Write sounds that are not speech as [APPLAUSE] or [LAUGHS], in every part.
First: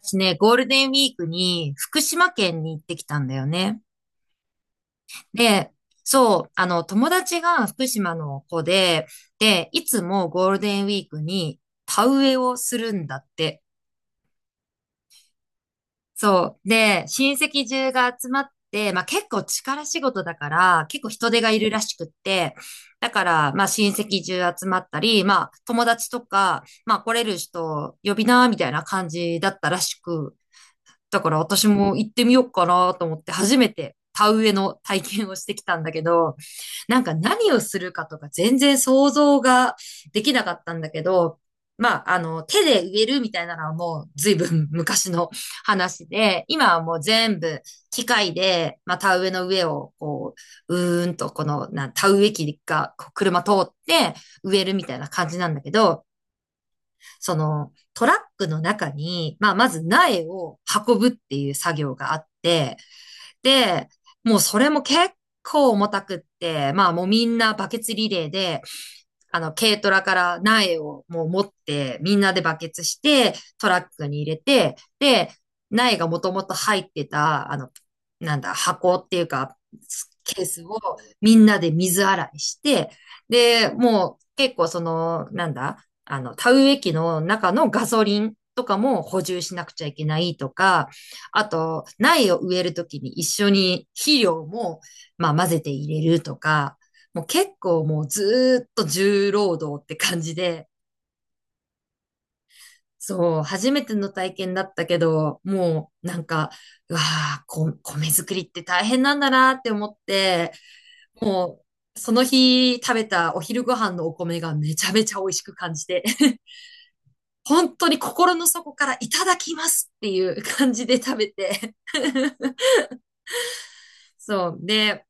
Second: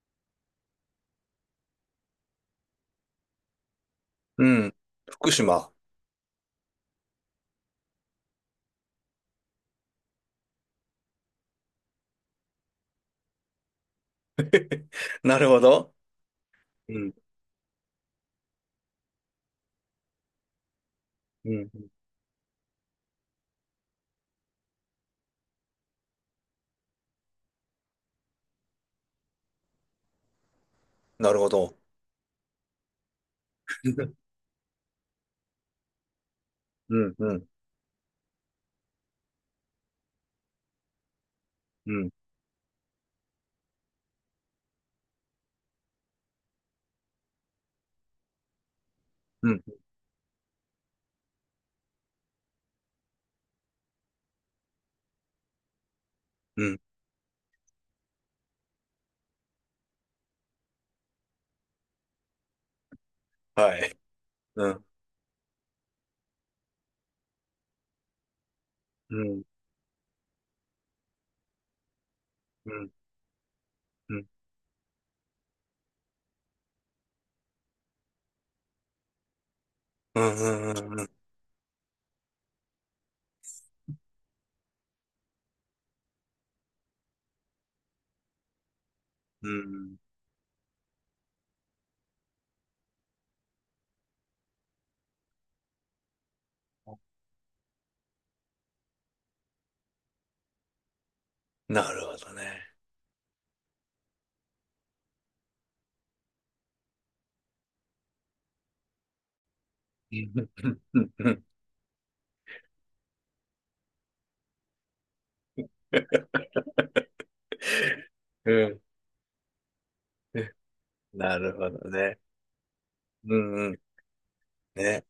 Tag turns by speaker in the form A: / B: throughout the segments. A: 私ね、ゴールデンウィークに福島県に行ってきたんだよね。
B: うん。福島。
A: で、そう、友達が福島の子で、で、いつもゴールデンウィークに田植えをするんだって。
B: なるほど。
A: そう。
B: う
A: で、
B: ん。
A: 親戚中が集まって、まあ結構力仕事だから、結構人手が
B: う
A: い
B: ん。
A: るらしくって、だから、まあ親戚中集まったり、まあ友達とか、まあ来れる人呼びな、みたいな感じだったらしく、だか
B: な
A: ら
B: るほ
A: 私
B: ど。
A: も行ってみようかなと思って、初めて
B: う
A: 田植えの体験をしてきたんだけど、なんか
B: ん。うん。
A: 何をするかとか全然想像ができなかったんだけど、
B: う
A: ま
B: ん。
A: あ、手で植えるみたいなのはもう随分昔の話で、今はもう全部機械で、まあ、田植えの
B: うん。
A: 上をこう、この、田植え機がこう車通って植えるみたいな感じなんだけど、
B: うん。
A: そのトラックの中に、まあ、まず苗を運ぶっていう作業があって、
B: は
A: で、
B: い。
A: もうそ
B: う
A: れも
B: ん。
A: 結構重たくって、まあもうみんなバケツリレーで、
B: うん。
A: 軽トラから苗をもう持って、みんなでバケ
B: う
A: ツ
B: ん。
A: して、トラック
B: う
A: に
B: ん。
A: 入れて、で、苗がもともと入ってた、あの、なんだ、箱っていうか、
B: う
A: ケース
B: ん。
A: を
B: うん。
A: みんなで水洗いして、で、もう結構その、なんだ、あの、田植え機の中のガソリンとかも補充
B: う
A: しなくちゃい
B: ん。
A: けないとか、あと、苗を植えるときに一緒に肥料も、まあ、混ぜて入れるとか、もう結構もうずーっと重労働って感じで、
B: なるほどね。
A: そう、初めての体験だったけど、もうなんか、うわあ、米作りって大変なんだなって思っ
B: う
A: て、
B: ん。
A: もうその日食べたお昼ご飯のお米がめちゃめちゃ美味しく感じて。[LAUGHS] 本当に心の底からいただきますっていう感じで食べ
B: なるほ
A: て
B: どね。
A: [LAUGHS]。
B: うん。うん。
A: そう。で、
B: ね。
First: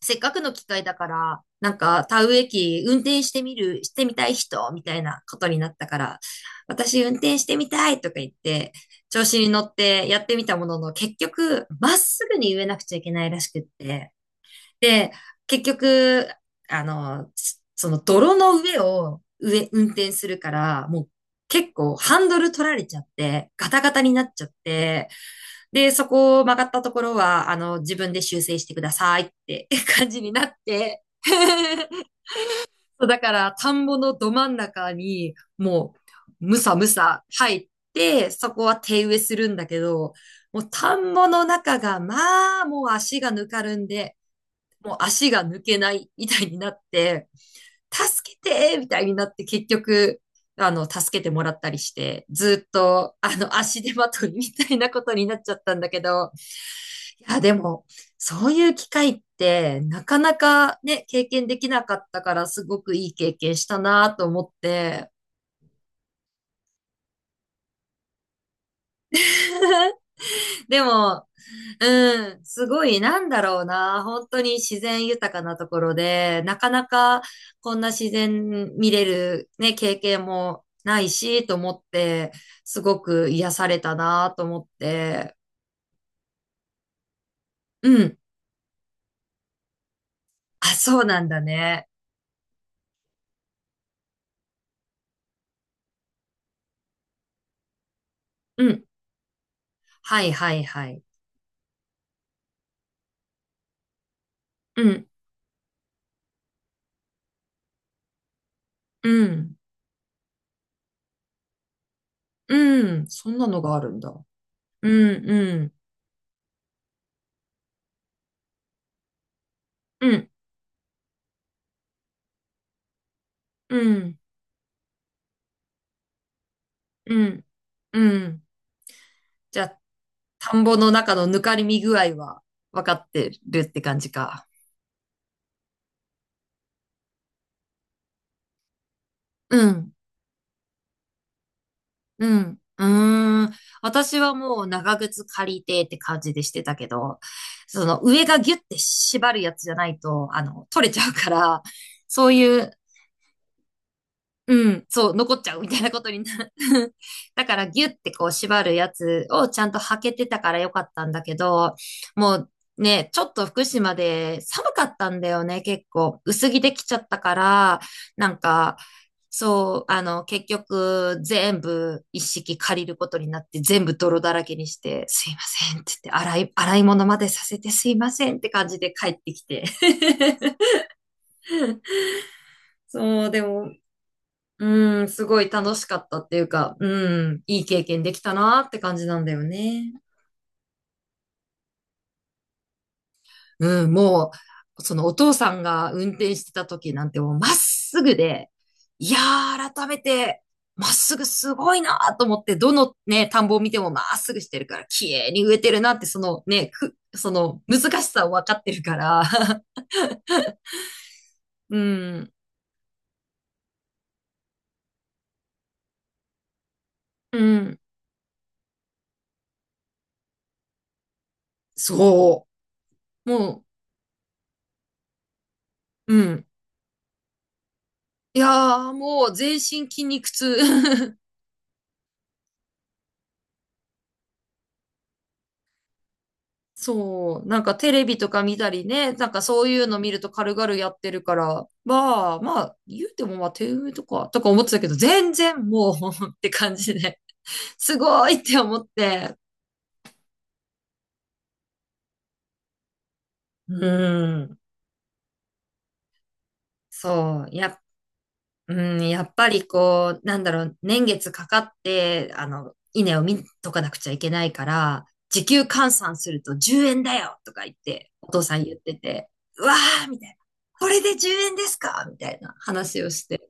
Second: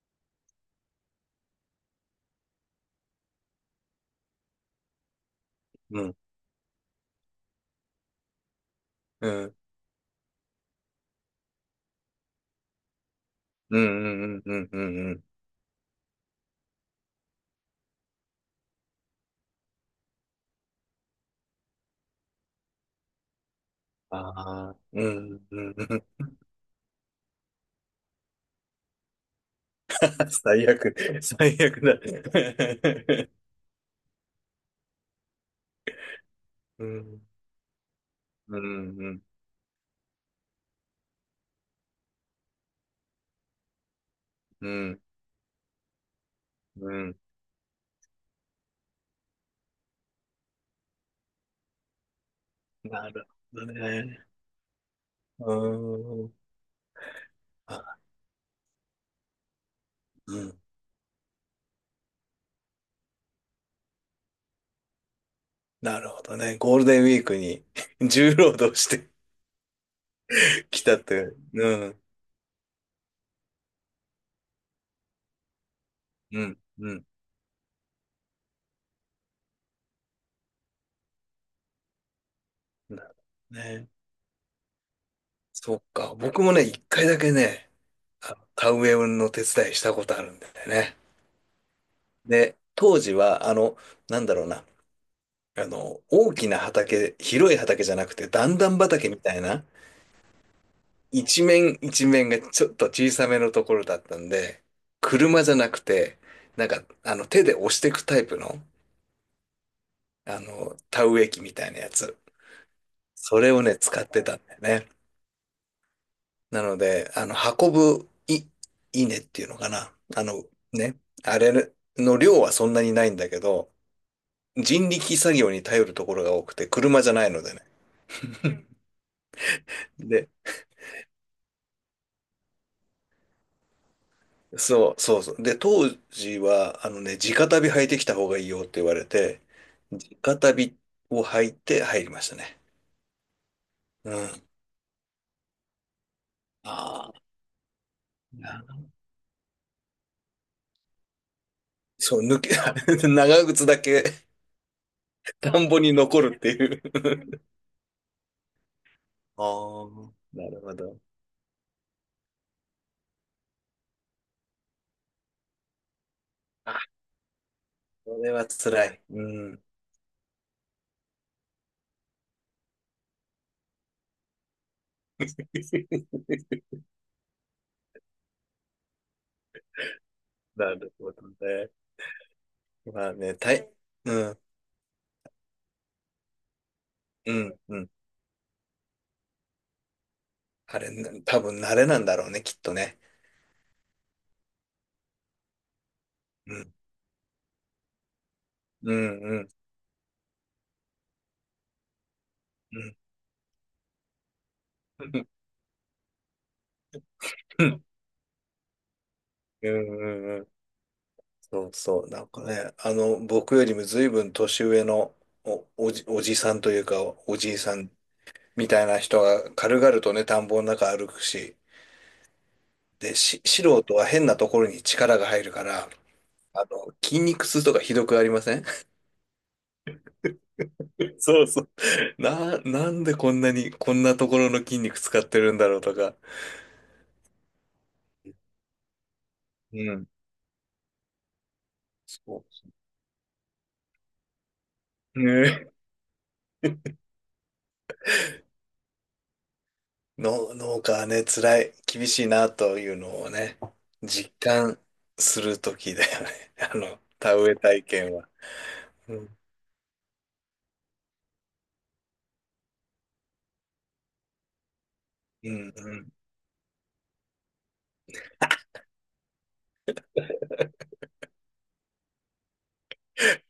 A: せっかくの機会だから、なんか、田植え機運転してみる、してみたい人、みたいなことになったか
B: うん。
A: ら、私運転してみたいとか言って、調
B: う
A: 子
B: ん。う
A: に
B: ん。
A: 乗ってやってみたものの、結局、まっすぐに植えなくちゃいけないらしくっ
B: う
A: て、
B: ん。うん。うん。う
A: で、
B: ん。
A: 結局、あの、その泥の上を運転するから、もう結構ハンドル取られちゃって、ガタガタに
B: あ
A: なっちゃっ
B: あ。う
A: て、
B: ん。う
A: で、そ
B: ん。
A: こを曲がったところは、自分で修正してくださいって [LAUGHS] 感じになっ
B: 最悪。
A: て、
B: 最悪
A: [LAUGHS]
B: だ。
A: そう、だから、田んぼのど真ん中に、もう、むさ
B: う
A: む
B: ん。
A: さ入って、そ
B: う
A: こは
B: ん。
A: 手
B: う
A: 植え
B: ん。
A: するんだけど、もう田んぼの中が、まあ、もう足がぬかるんで、
B: う
A: もう
B: ん。
A: 足が抜けないみたいになっ
B: うん。
A: て、助けてみたいになって結局、助けてもらったりして、ずっ
B: な
A: と、
B: るほど
A: 足手ま
B: ね。
A: といみたいなことになっ
B: う
A: ちゃったんだけ
B: ー
A: ど、
B: ん。
A: いや、でも、
B: あ。
A: そういう機会って、なかな
B: うん。
A: かね、経験できなかったから、すごくいい経験したなと思って。
B: なるほどね。ゴールデンウィークに [LAUGHS] 重労働して
A: [LAUGHS] で
B: きたとい
A: も、
B: う。うん。
A: うん、すごい、なんだろうな。本当に自然豊かなところ
B: う
A: で、な
B: ん。
A: かな
B: うん。
A: かこんな自然見れるね、経験もないし、と思って、す
B: な
A: ご
B: る
A: く癒
B: ほど
A: され
B: ね。
A: たなと思って。
B: そっか。僕もね、一回だけね、
A: うん。
B: あ、田植えの手伝いしたことあるんだよ
A: あ、
B: ね。
A: そうなんだね。
B: で、当時は、なんだろうな。大きな畑、広い畑じゃなくて、段
A: う
B: 々
A: ん。
B: 畑みたいな、
A: はいはいはい。
B: 一面一面がちょっと小さめのところだったんで、
A: うん、
B: 車じゃなくて、なんか、手で押していくタイプの、
A: うん、
B: 田植え機みたいなやつ。
A: うん。そん
B: そ
A: な
B: れ
A: の
B: を
A: が
B: ね、
A: あるん
B: 使っ
A: だ。
B: てたんだよ
A: う
B: ね。
A: ん、うん、
B: なので、運ぶ稲っていうのかな。
A: うん、
B: ね、あれの量はそんなにないんだけど、
A: うん、
B: 人力作業に頼るところが多くて、車じゃ
A: う
B: ないの
A: ん、
B: でね。
A: うん。じゃあ、
B: で、
A: 田んぼの中のぬかりみ具合は分かってるって感じか。
B: そう、そうそう。で、当時は、あのね、直旅履いてきた方がいいよって言われて、
A: うん、
B: 直旅を履いて入りま
A: う
B: した
A: ん、
B: ね。
A: うーん。
B: う
A: 私は
B: ん。
A: もう長靴借りてって感じでしてたけ
B: あ
A: ど、
B: あ、
A: その上がギュッ
B: な
A: て縛るやつじゃないと、取れちゃうから、
B: そう、
A: そういう
B: [LAUGHS] 長靴だけ
A: うん、そう、残っちゃ
B: 田
A: うみ
B: ん
A: た
B: ぼ
A: いな
B: に
A: こと
B: 残
A: に
B: る
A: な
B: って
A: る。
B: いう。
A: [LAUGHS] だからギュってこう縛るやつ
B: あ
A: をちゃんと履け
B: あ、
A: てた
B: な
A: から
B: る
A: よ
B: ほ
A: かっ
B: ど。
A: たんだけど、もうね、ちょっと福島で寒かったんだよね、結構。薄着で
B: あ、
A: きちゃったから、
B: こ
A: な
B: れ
A: ん
B: は
A: か、
B: 辛い。うん。
A: そう、結局全部一式借りることになって全部泥だらけにして、すいませんって言って、洗い、
B: [LAUGHS]
A: 洗い物までさせてすいませんって感じで帰ってきて。[LAUGHS]
B: なるほどね。まあ
A: そう、
B: ね、
A: でも
B: うん、
A: うん、すごい楽しかったっていうか、う
B: う
A: ん、
B: ん、
A: いい
B: う
A: 経
B: ん。
A: 験できたなって感じなんだよね。
B: あれ、多分慣れなんだろうね、きっとね。
A: うん、もう、そのお父さんが運転して
B: う
A: た
B: ん、
A: 時なんてもうまっすぐで、
B: う
A: いや
B: ん、うん、
A: ー、改めて、まっすぐすごいなーと思って、ど
B: う
A: の
B: ん。
A: ね、田んぼを見てもまっすぐしてるから、
B: う
A: 綺
B: ん、
A: 麗に植えてるなって、その難しさを分かってるから、[LAUGHS]
B: うん、うん。そう
A: う
B: そう、なん
A: ん、
B: かね、僕よりも随分年上のおじさんというか、お
A: う
B: じいさ
A: ん、
B: んみたいな人が軽々とね、田んぼの中歩くし、
A: そ
B: で、
A: う、
B: 素
A: も
B: 人は変なところに力が入るから、
A: う、うん。
B: 筋肉痛とかひどくあり
A: い
B: ません？
A: やー、もう全身筋肉痛。[LAUGHS]
B: [LAUGHS] そうそう。なんでこんなに、こんなところの筋肉使ってるんだろうとか。
A: そう、なんかテレビとか見たりね、なんかそうい
B: う
A: うの
B: ん。
A: 見ると軽々やってるから、まあ
B: そ
A: まあ、言うてもまあ手埋とか、思ってたけど、
B: う。[LAUGHS]
A: 全然
B: ね。
A: もう [LAUGHS] って感じで、すごいって思って、
B: 農家はね、辛い、厳しいなというのをね、
A: う
B: 実
A: ん、
B: 感するときだよね。[LAUGHS] 田
A: そう、
B: 植え体験は。
A: うん、
B: う
A: やっ
B: ん、
A: ぱりこう、なんだろう、年月かかって、稲を見とかなくちゃいけないから、時
B: う
A: 給
B: ん、
A: 換
B: うん。
A: 算すると10円だよとか言って、お父さん言ってて、うわーみたいな。これで10円ですかみたいな話をして。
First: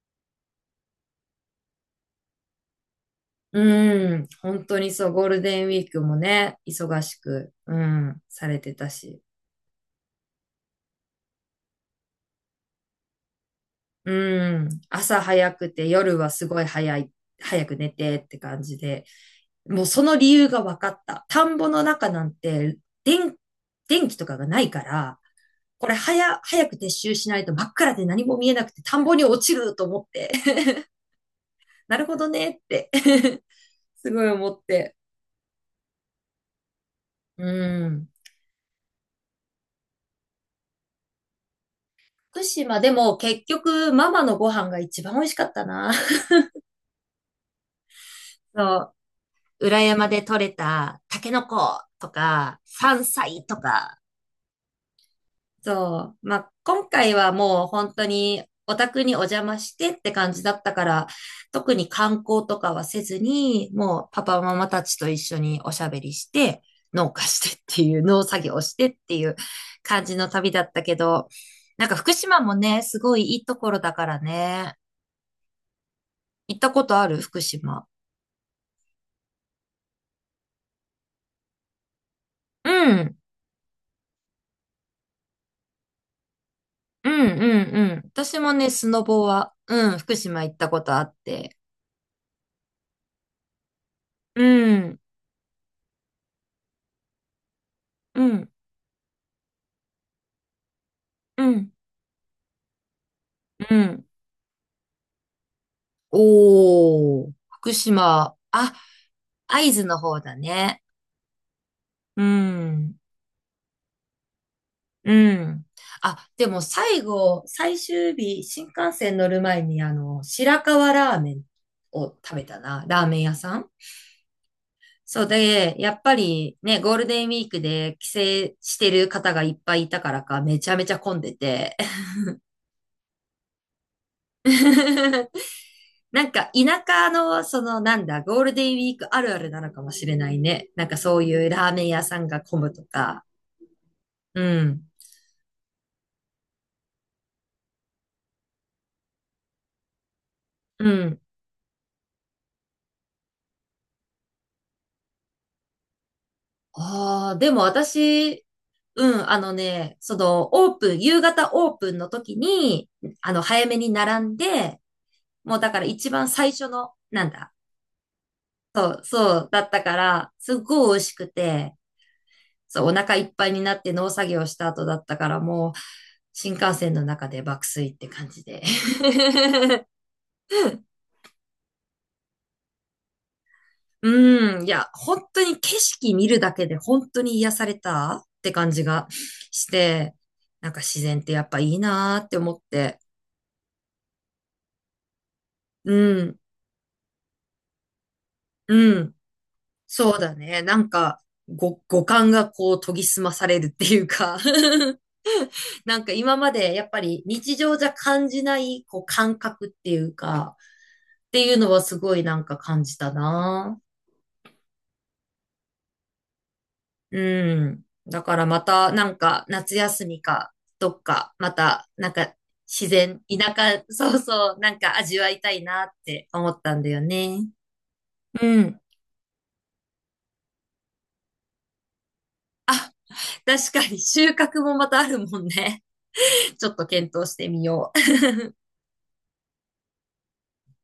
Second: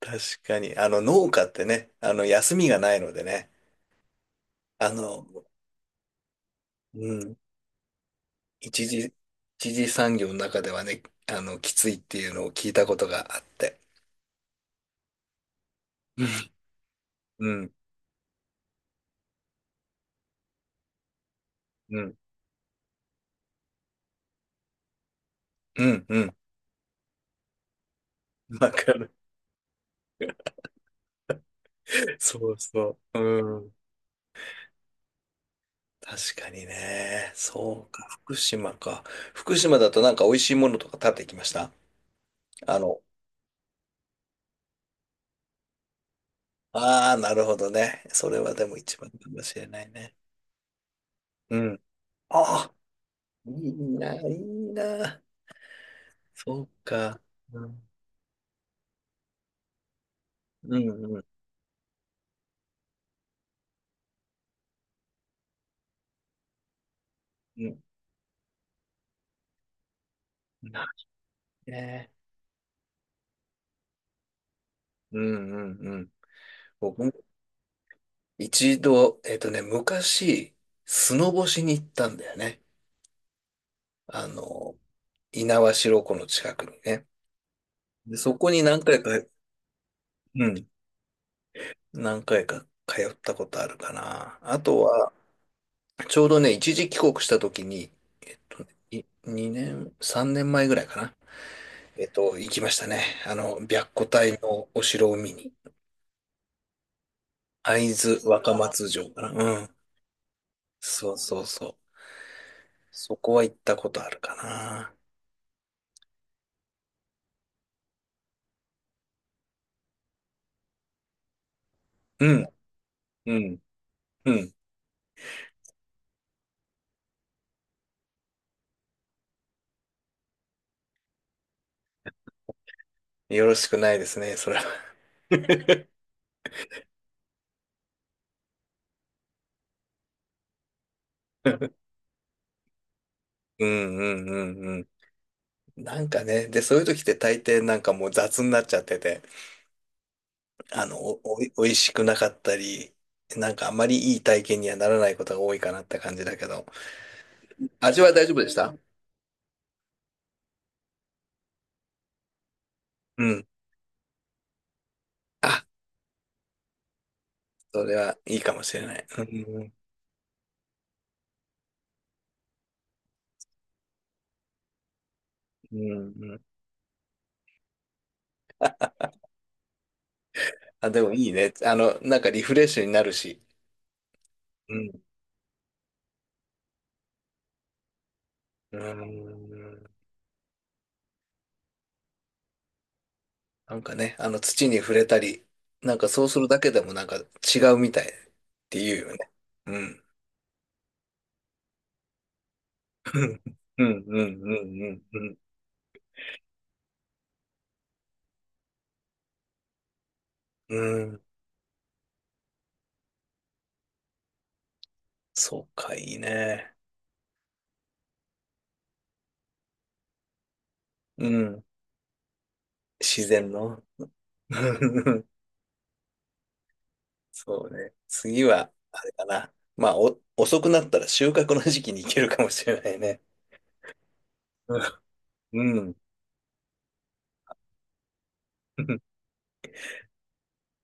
B: 確かに。農家ってね、休みがないのでね、
A: うん、本当
B: あ
A: にそう、ゴ
B: の、
A: ールデンウィークもね、忙
B: う
A: し
B: ん、
A: く、うん、されて
B: 一
A: た
B: 時、
A: し。
B: 一時産業の中ではね、きついっていうのを聞いたことがあって。
A: うん、朝早くて夜
B: うん、
A: はすごい早い、
B: う
A: 早
B: ん、
A: く寝てって感じで、もうその理由が分かった。田んぼの
B: う
A: 中
B: ん、
A: なんて、電、電気とかがないから、
B: う
A: これ
B: ん。うん。
A: 早く撤収しないと真っ暗で何も見えなく
B: わ
A: て
B: か
A: 田んぼ
B: る。
A: に落ちると思って。[LAUGHS] なるほどね
B: そう
A: って
B: そう。
A: [LAUGHS]
B: うん。
A: すごい思って。
B: 確かにね。
A: う
B: そうか。
A: ん。
B: 福島か。福島だとなんか美味しいものとか食べてきました？
A: 福
B: あ
A: 島で
B: の、
A: も結局ママのご飯が一番美味しかったな。[LAUGHS]
B: ああ、なるほどね。それはでも
A: そ
B: 一番かもし
A: う、
B: れ
A: 裏
B: ない
A: 山
B: ね。
A: で採れたタケノ
B: う
A: コ
B: ん。
A: とか、
B: ああ、
A: 山菜と
B: いい
A: か、
B: な、いいな。
A: そう。まあ、
B: そう
A: 今回
B: か。
A: は
B: う
A: もう
B: ん、
A: 本当にお宅にお邪魔してって感じだった
B: う
A: か
B: ん、
A: ら、
B: うん。
A: 特に観光とかはせずに、もうパパママたちと一緒におしゃべりして、農家してっ
B: う
A: て
B: ん。
A: いう、農作業をしてっていう感じの旅だった
B: な
A: けど、なんか
B: ね。
A: 福島もね、すごいいいところだからね。
B: うん、うん、うん。
A: 行ったこと
B: 僕
A: あ
B: も
A: る福島。
B: 一度、ね、昔、スノボしに行ったんだよね。
A: うん。
B: あの、猪苗代湖の近くにね。
A: うん、うん、うん。
B: で、そ
A: 私
B: こ
A: も
B: に
A: ね、
B: 何
A: スノ
B: 回か、
A: ボは、うん、福島
B: う
A: 行っ
B: ん。
A: たことあって。
B: 何回か通ったことあるかな。
A: う
B: あと
A: ん、
B: は、ちょうどね、一時帰国した時に、
A: う
B: えっ
A: ん、
B: と、2年、3年前ぐらいかな。
A: うん、
B: 行きましたね。
A: う
B: 白虎
A: ん。
B: 隊のお城を見に。
A: おー、福
B: 会津
A: 島。
B: 若
A: あ、
B: 松城かな。う
A: 会
B: ん。
A: 津の方だね。
B: そうそうそう。
A: うん、
B: そこは行ったことあるかな。
A: うん。あ、でも最終日、新幹線乗る前に、白河ラーメンを
B: う
A: 食べ
B: ん、
A: たな。ラーメン
B: う
A: 屋さ
B: ん、
A: ん。
B: うん。
A: そうで、やっぱりね、ゴールデンウィークで帰省してる方がいっぱいいたからか、めちゃめちゃ混んでて。
B: よろしくないですね、それは。
A: [LAUGHS]
B: [LAUGHS]
A: なんか田舎の、そのなんだ、ゴールデンウィークあるあるなのかもしれないね。なんかそういうラーメン屋さんが混むとか。
B: うん、うん、
A: う
B: う
A: ん。
B: ん、うん。なんかね、で、そういう時って大抵なんかもう雑になっちゃってて、あ
A: う
B: の、
A: ん。
B: お、おい、美味しくなかったり、なんかあまりいい体験にはならないことが多いかなって感じだけど。
A: ああ、でも
B: 味は大丈夫
A: 私、
B: でした？
A: うん、オープン、夕方オープンの時に、
B: うん。
A: 早めに並んで、もう
B: あ、
A: だから一番最初の、なんだ、
B: それはいいかもしれ
A: そ
B: な
A: う、
B: い。う
A: そうだっ
B: ん。
A: たから、すっごい美味しくて、そう、お腹いっぱいになって農作業した後だったから、もう、
B: うん。うん。
A: 新幹線の中で爆睡って感じで。[LAUGHS]
B: あ、でもいいね。なんかリフレッシュになるし。
A: うん、い
B: う
A: や、
B: ん。
A: 本当に景色見るだけで本当に癒されたって感じが
B: う
A: し
B: ん。
A: て、なんか自然ってやっぱいいなーって思って。
B: なんかね、あの土に触れたり、
A: う
B: なんかそう
A: ん、
B: するだけでもなんか違うみたいって言う
A: うん、
B: よね。うん。
A: そうだね。なんか、五感がこう研ぎ澄まさ
B: [LAUGHS]
A: れるっ
B: う
A: てい
B: ん、うん、
A: う
B: う
A: か
B: ん、
A: [LAUGHS]
B: うん、
A: なんか今までやっぱり日常じゃ感じないこう感覚っていうか、
B: うん。うん。
A: っていうのはすごいなんか感じたな。
B: そうか、いいね。
A: うん。だからまたなんか夏休みかどっ
B: う
A: かま
B: ん。
A: たなんか自然、
B: 自然
A: 田
B: の。
A: 舎、そうそう、なんか味
B: [LAUGHS]
A: わいたいなって思ったんだよね。
B: そうね。次
A: う
B: は、
A: ん。
B: あれかな。まあ、遅くなったら収穫の時期に行けるかもしれないね。
A: 確かに収穫もまたあるもん
B: う
A: ね。
B: ん。
A: [LAUGHS] ちょっと検討してみよう。
B: うん